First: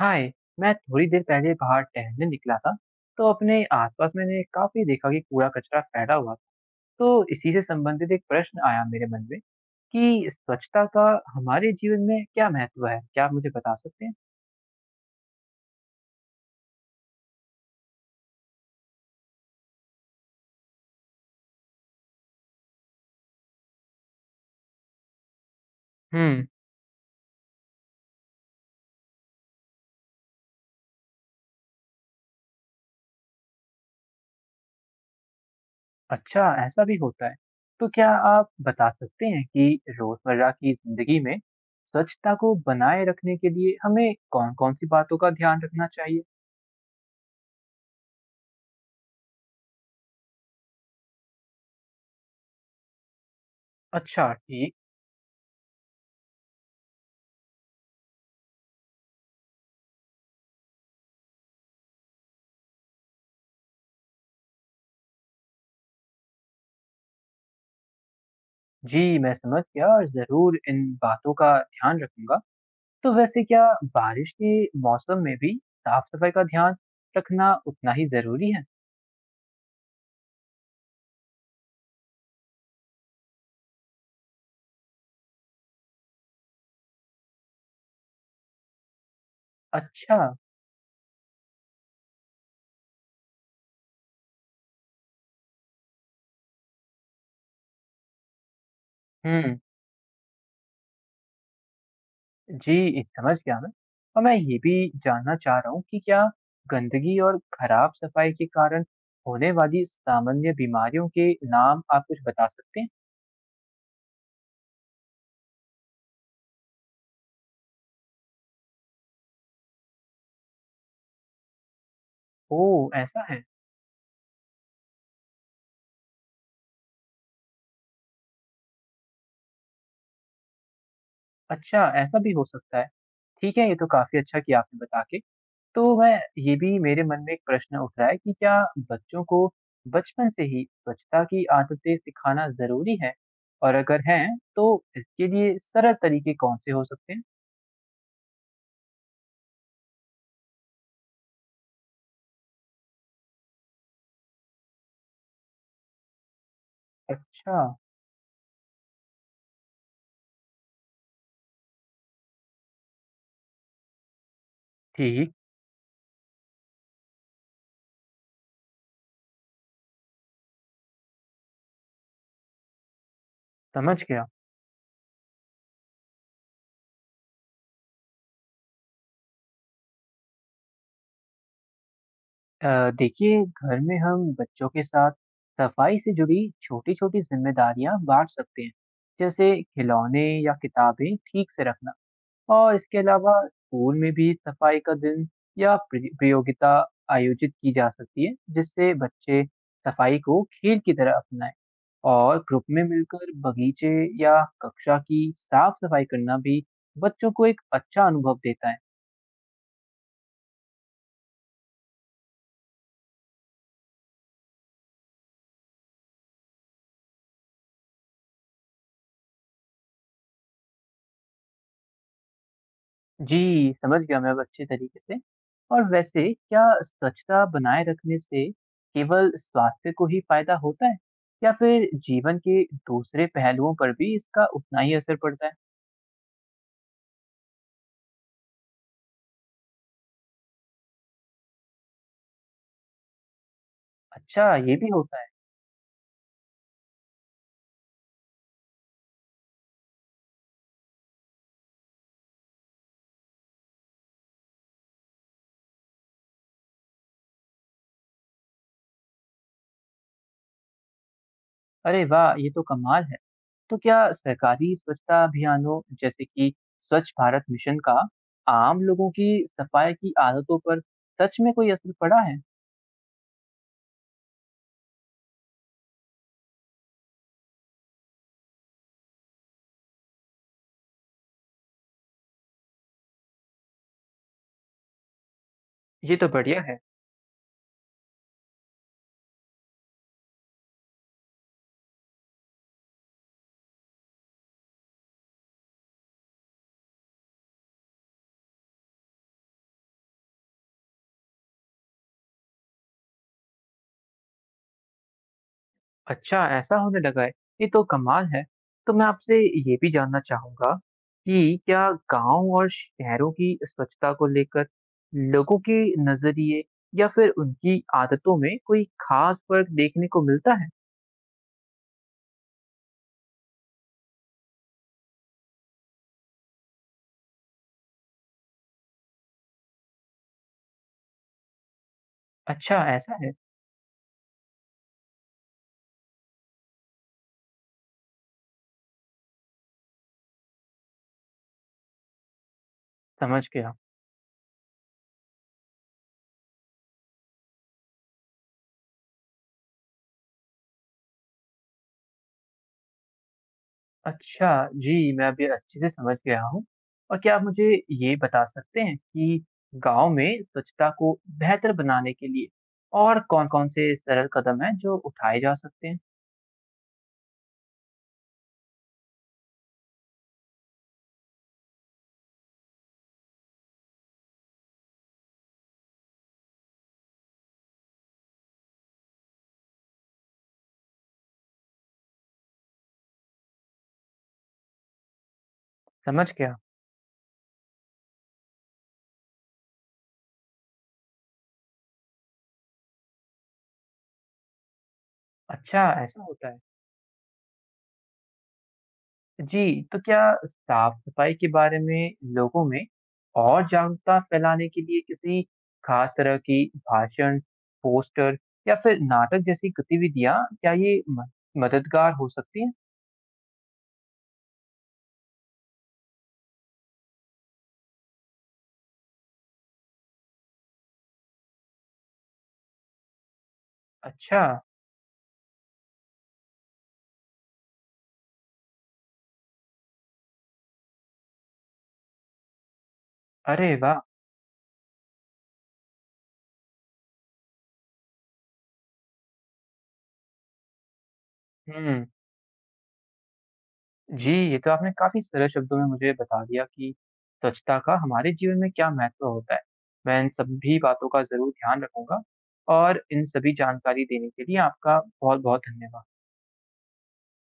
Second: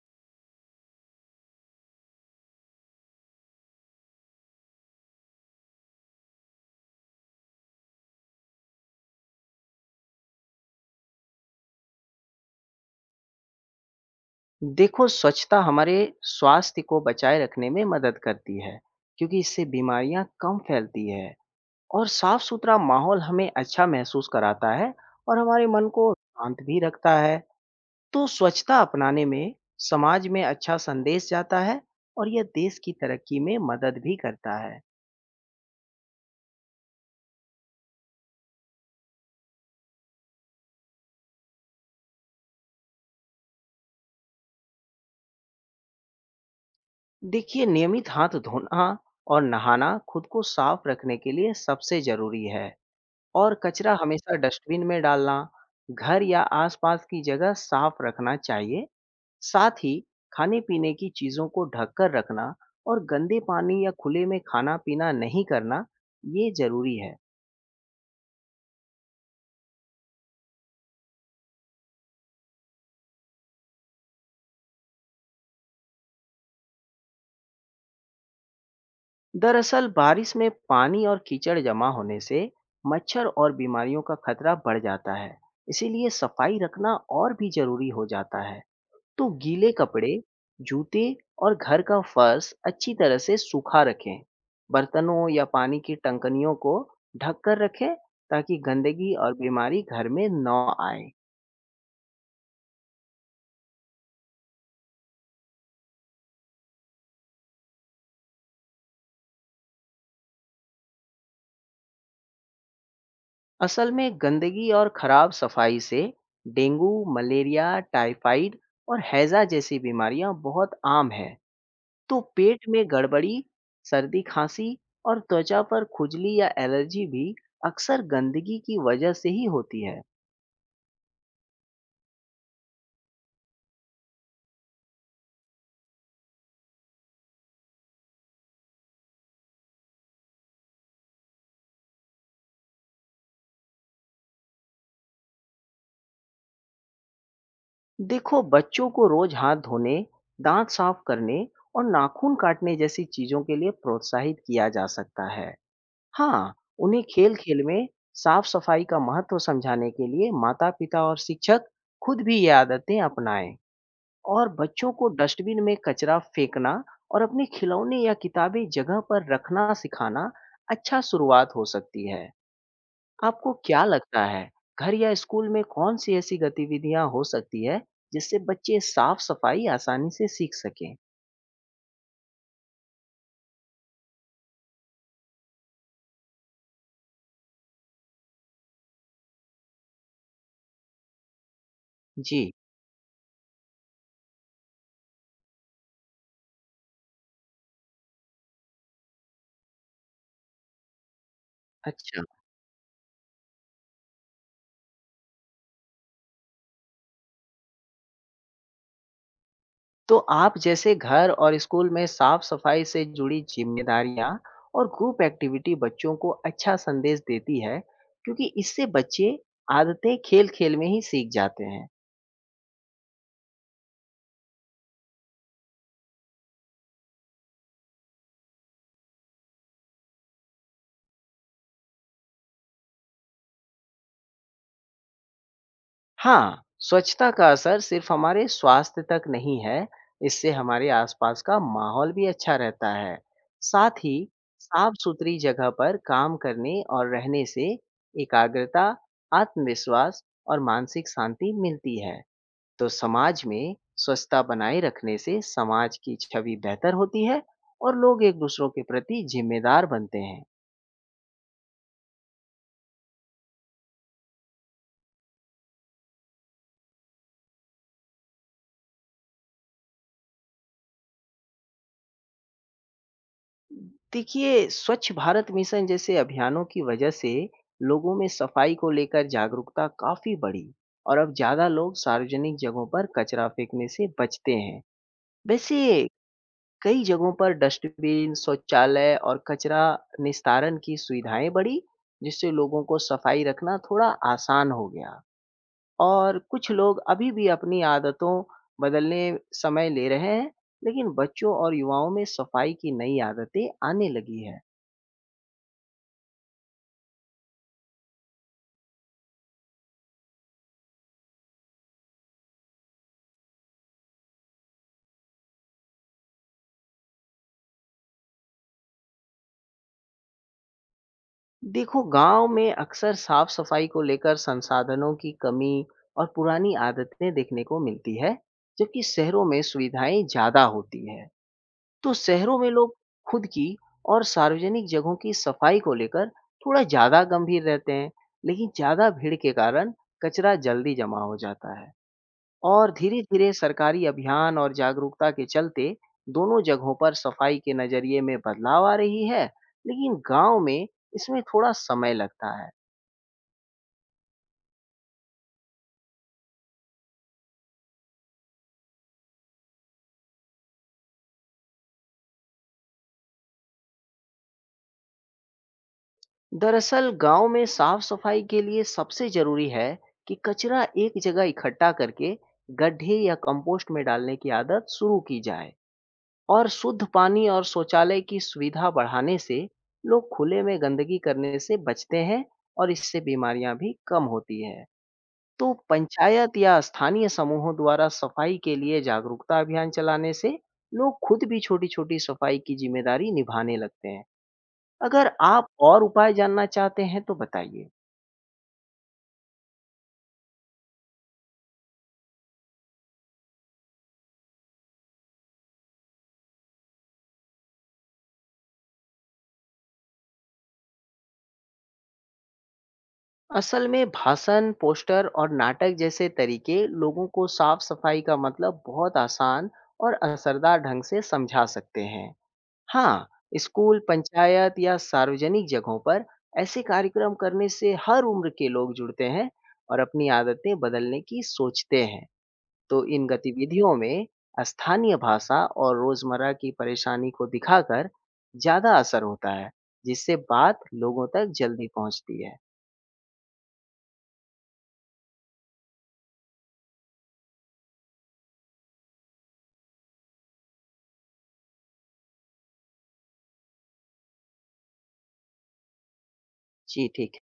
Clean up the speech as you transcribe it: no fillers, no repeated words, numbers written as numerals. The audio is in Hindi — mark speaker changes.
Speaker 1: हाय। मैं थोड़ी देर पहले बाहर टहलने निकला था, तो अपने आसपास मैंने काफी देखा कि कूड़ा कचरा फैला हुआ था। तो इसी से संबंधित एक प्रश्न आया मेरे मन में कि स्वच्छता का हमारे जीवन में क्या महत्व है, क्या आप मुझे बता सकते हैं।
Speaker 2: देखो, स्वच्छता हमारे स्वास्थ्य को बचाए रखने में मदद करती है, क्योंकि इससे बीमारियां कम फैलती है और साफ-सुथरा माहौल हमें अच्छा महसूस कराता है और हमारे मन को
Speaker 1: हम्म।
Speaker 2: शांत भी रखता है। तो स्वच्छता अपनाने में समाज में अच्छा संदेश जाता है और यह देश की तरक्की में मदद भी करता है।
Speaker 1: अच्छा, ऐसा भी होता है। तो क्या आप बता सकते हैं कि रोजमर्रा की जिंदगी में स्वच्छता को बनाए रखने के लिए हमें कौन कौन सी बातों का ध्यान रखना चाहिए।
Speaker 2: देखिए, नियमित हाथ धोना और नहाना खुद को साफ रखने के लिए सबसे जरूरी है और कचरा
Speaker 1: अच्छा,
Speaker 2: हमेशा
Speaker 1: ठीक।
Speaker 2: डस्टबिन में डालना, घर या आसपास की जगह साफ रखना चाहिए। साथ ही खाने-पीने की चीज़ों को ढककर रखना और गंदे पानी या खुले में खाना-पीना नहीं करना, ये ज़रूरी है।
Speaker 1: जी, मैं समझ गया और जरूर इन बातों का ध्यान रखूंगा। तो वैसे क्या बारिश के मौसम में भी साफ-सफाई का ध्यान रखना उतना ही ज़रूरी है?
Speaker 2: दरअसल बारिश में पानी और कीचड़ जमा होने से मच्छर और बीमारियों का खतरा बढ़ जाता है, इसीलिए सफाई रखना और भी ज़रूरी हो जाता है। तो गीले
Speaker 1: अच्छा,
Speaker 2: कपड़े, जूते और घर का फर्श अच्छी तरह से सूखा रखें। बर्तनों या पानी की टंकनियों को ढक कर रखें ताकि गंदगी और
Speaker 1: हुँ,
Speaker 2: बीमारी घर में न आए।
Speaker 1: जी, समझ गया मैं। और मैं ये भी जानना चाह रहा हूँ कि क्या गंदगी और खराब सफाई के कारण होने वाली सामान्य बीमारियों के नाम आप कुछ बता सकते हैं?
Speaker 2: असल में गंदगी और खराब सफाई से डेंगू, मलेरिया, टाइफाइड और हैजा जैसी बीमारियां बहुत आम हैं। तो पेट में
Speaker 1: ओह! ऐसा
Speaker 2: गड़बड़ी,
Speaker 1: है।
Speaker 2: सर्दी खांसी और त्वचा पर खुजली या एलर्जी भी अक्सर गंदगी की वजह से ही होती है।
Speaker 1: अच्छा, ऐसा भी हो सकता है। ठीक है, ये तो काफ़ी अच्छा किया आपने बता के। तो मैं, ये भी मेरे मन में एक प्रश्न उठ रहा है कि क्या बच्चों को बचपन से ही स्वच्छता की आदतें सिखाना ज़रूरी है? और अगर हैं, तो इसके लिए सरल तरीके कौन से हो सकते हैं?
Speaker 2: देखो, बच्चों को रोज हाथ धोने, दांत साफ करने और नाखून काटने जैसी चीजों के लिए प्रोत्साहित किया जा सकता है। हाँ, उन्हें खेल
Speaker 1: अच्छा,
Speaker 2: खेल में साफ सफाई का महत्व समझाने के लिए माता पिता और शिक्षक खुद भी ये आदतें अपनाएं और बच्चों को
Speaker 1: ठीक,
Speaker 2: डस्टबिन में कचरा फेंकना और अपने खिलौने या किताबें जगह पर रखना सिखाना अच्छा शुरुआत हो सकती है। आपको क्या
Speaker 1: समझ
Speaker 2: लगता
Speaker 1: गया।
Speaker 2: है, घर या स्कूल में कौन सी ऐसी गतिविधियां हो सकती है जिससे बच्चे साफ सफाई आसानी से सीख सकें?
Speaker 1: देखिए, घर में हम बच्चों के साथ सफाई से जुड़ी छोटी-छोटी जिम्मेदारियां बांट सकते हैं, जैसे खिलौने या किताबें ठीक से रखना।
Speaker 2: जी।
Speaker 1: और इसके अलावा स्कूल में भी सफाई का दिन या प्रि प्रतियोगिता आयोजित की जा सकती है, जिससे बच्चे सफाई को खेल की तरह अपनाएँ।
Speaker 2: अच्छा।
Speaker 1: और ग्रुप में मिलकर बगीचे या कक्षा की साफ-सफाई करना भी बच्चों को एक अच्छा अनुभव देता है।
Speaker 2: तो आप जैसे घर और स्कूल में साफ सफाई से जुड़ी जिम्मेदारियां और ग्रुप एक्टिविटी बच्चों को अच्छा संदेश देती है, क्योंकि इससे बच्चे आदतें खेल खेल में ही सीख जाते हैं।
Speaker 1: जी, समझ गया मैं अब अच्छे तरीके से। और वैसे क्या स्वच्छता बनाए रखने से केवल स्वास्थ्य को ही फ़ायदा होता है या फिर जीवन के दूसरे पहलुओं पर भी इसका उतना ही असर पड़ता है?
Speaker 2: हाँ, स्वच्छता का असर सिर्फ हमारे स्वास्थ्य तक नहीं है, इससे हमारे आसपास का माहौल भी अच्छा रहता है। साथ ही
Speaker 1: अच्छा, ये भी होता है।
Speaker 2: साफ-सुथरी जगह पर काम करने और रहने से एकाग्रता, आत्मविश्वास और मानसिक शांति मिलती है। तो समाज में स्वच्छता बनाए रखने से समाज की छवि बेहतर होती है और लोग एक दूसरों के प्रति जिम्मेदार बनते हैं।
Speaker 1: अरे वाह! ये तो कमाल है। तो क्या सरकारी स्वच्छता अभियानों जैसे कि स्वच्छ भारत मिशन का आम लोगों की सफाई की आदतों पर सच में कोई असर पड़ा है?
Speaker 2: देखिए, स्वच्छ भारत मिशन जैसे अभियानों की वजह से लोगों में सफाई को लेकर जागरूकता काफ़ी बढ़ी और अब ज़्यादा लोग सार्वजनिक जगहों पर कचरा फेंकने से बचते हैं। वैसे
Speaker 1: ये तो बढ़िया है।
Speaker 2: कई जगहों पर डस्टबिन, शौचालय और कचरा निस्तारण की सुविधाएं बढ़ी, जिससे लोगों को सफाई रखना थोड़ा आसान हो गया। और कुछ लोग अभी भी अपनी आदतों बदलने समय ले रहे हैं, लेकिन बच्चों और युवाओं में सफाई की नई आदतें आने लगी है।
Speaker 1: अच्छा, ऐसा होने लगा है। ये तो कमाल है। तो मैं आपसे ये भी जानना चाहूँगा कि क्या गाँव और शहरों की स्वच्छता को लेकर लोगों के नज़रिए या फिर उनकी आदतों में कोई खास फ़र्क देखने को मिलता है?
Speaker 2: देखो, गांव में अक्सर साफ सफाई को लेकर संसाधनों की कमी और पुरानी आदतें देखने को मिलती है, जबकि शहरों में सुविधाएं ज्यादा होती है। तो शहरों में
Speaker 1: अच्छा,
Speaker 2: लोग
Speaker 1: ऐसा है।
Speaker 2: खुद की और सार्वजनिक जगहों की सफाई को लेकर थोड़ा ज्यादा गंभीर रहते हैं, लेकिन ज्यादा भीड़ के कारण कचरा जल्दी जमा हो जाता है। और
Speaker 1: समझ
Speaker 2: धीरे-धीरे
Speaker 1: गया।
Speaker 2: सरकारी अभियान और जागरूकता के चलते दोनों जगहों पर सफाई के नजरिए में बदलाव आ रही है, लेकिन गांव में इसमें थोड़ा समय लगता है।
Speaker 1: अच्छा, जी, मैं अभी अच्छे से समझ गया हूँ। और क्या आप मुझे ये बता सकते हैं कि गाँव में स्वच्छता को बेहतर बनाने के लिए और कौन-कौन से सरल कदम हैं जो उठाए जा सकते हैं?
Speaker 2: दरअसल गांव में साफ सफाई के लिए सबसे जरूरी है कि कचरा एक जगह इकट्ठा करके गड्ढे या कंपोस्ट में डालने की आदत शुरू की जाए और शुद्ध पानी और शौचालय की सुविधा बढ़ाने से लोग खुले में गंदगी करने से बचते हैं और इससे बीमारियां भी कम होती है। तो
Speaker 1: समझ गया।
Speaker 2: पंचायत या स्थानीय समूहों द्वारा सफाई के लिए जागरूकता अभियान चलाने से लोग खुद भी छोटी-छोटी सफाई की जिम्मेदारी निभाने लगते हैं। अगर आप
Speaker 1: अच्छा,
Speaker 2: और
Speaker 1: ऐसा
Speaker 2: उपाय
Speaker 1: होता है।
Speaker 2: जानना चाहते हैं तो बताइए।
Speaker 1: जी, तो क्या साफ-सफाई के बारे में लोगों में और जागरूकता फैलाने के लिए किसी खास तरह की भाषण, पोस्टर या फिर नाटक जैसी गतिविधियाँ, क्या ये म मददगार हो सकती हैं?
Speaker 2: असल में भाषण, पोस्टर और नाटक जैसे तरीके लोगों को साफ सफाई का मतलब बहुत आसान और असरदार ढंग से समझा सकते हैं। हाँ, स्कूल,
Speaker 1: अच्छा,
Speaker 2: पंचायत या सार्वजनिक जगहों पर ऐसे कार्यक्रम करने से हर उम्र के लोग जुड़ते हैं और अपनी आदतें बदलने की सोचते हैं। तो इन
Speaker 1: अरे
Speaker 2: गतिविधियों
Speaker 1: वाह!
Speaker 2: में स्थानीय भाषा और रोजमर्रा की परेशानी को दिखाकर ज्यादा असर होता है, जिससे बात लोगों तक जल्दी
Speaker 1: हुँ।
Speaker 2: पहुंचती है।
Speaker 1: जी, ये तो आपने काफ़ी सरल शब्दों में मुझे बता दिया कि स्वच्छता का हमारे जीवन में क्या महत्व होता है। मैं इन सभी बातों का ज़रूर ध्यान रखूँगा और इन सभी जानकारी देने के लिए आपका बहुत-बहुत धन्यवाद।
Speaker 2: जी, ठीक है।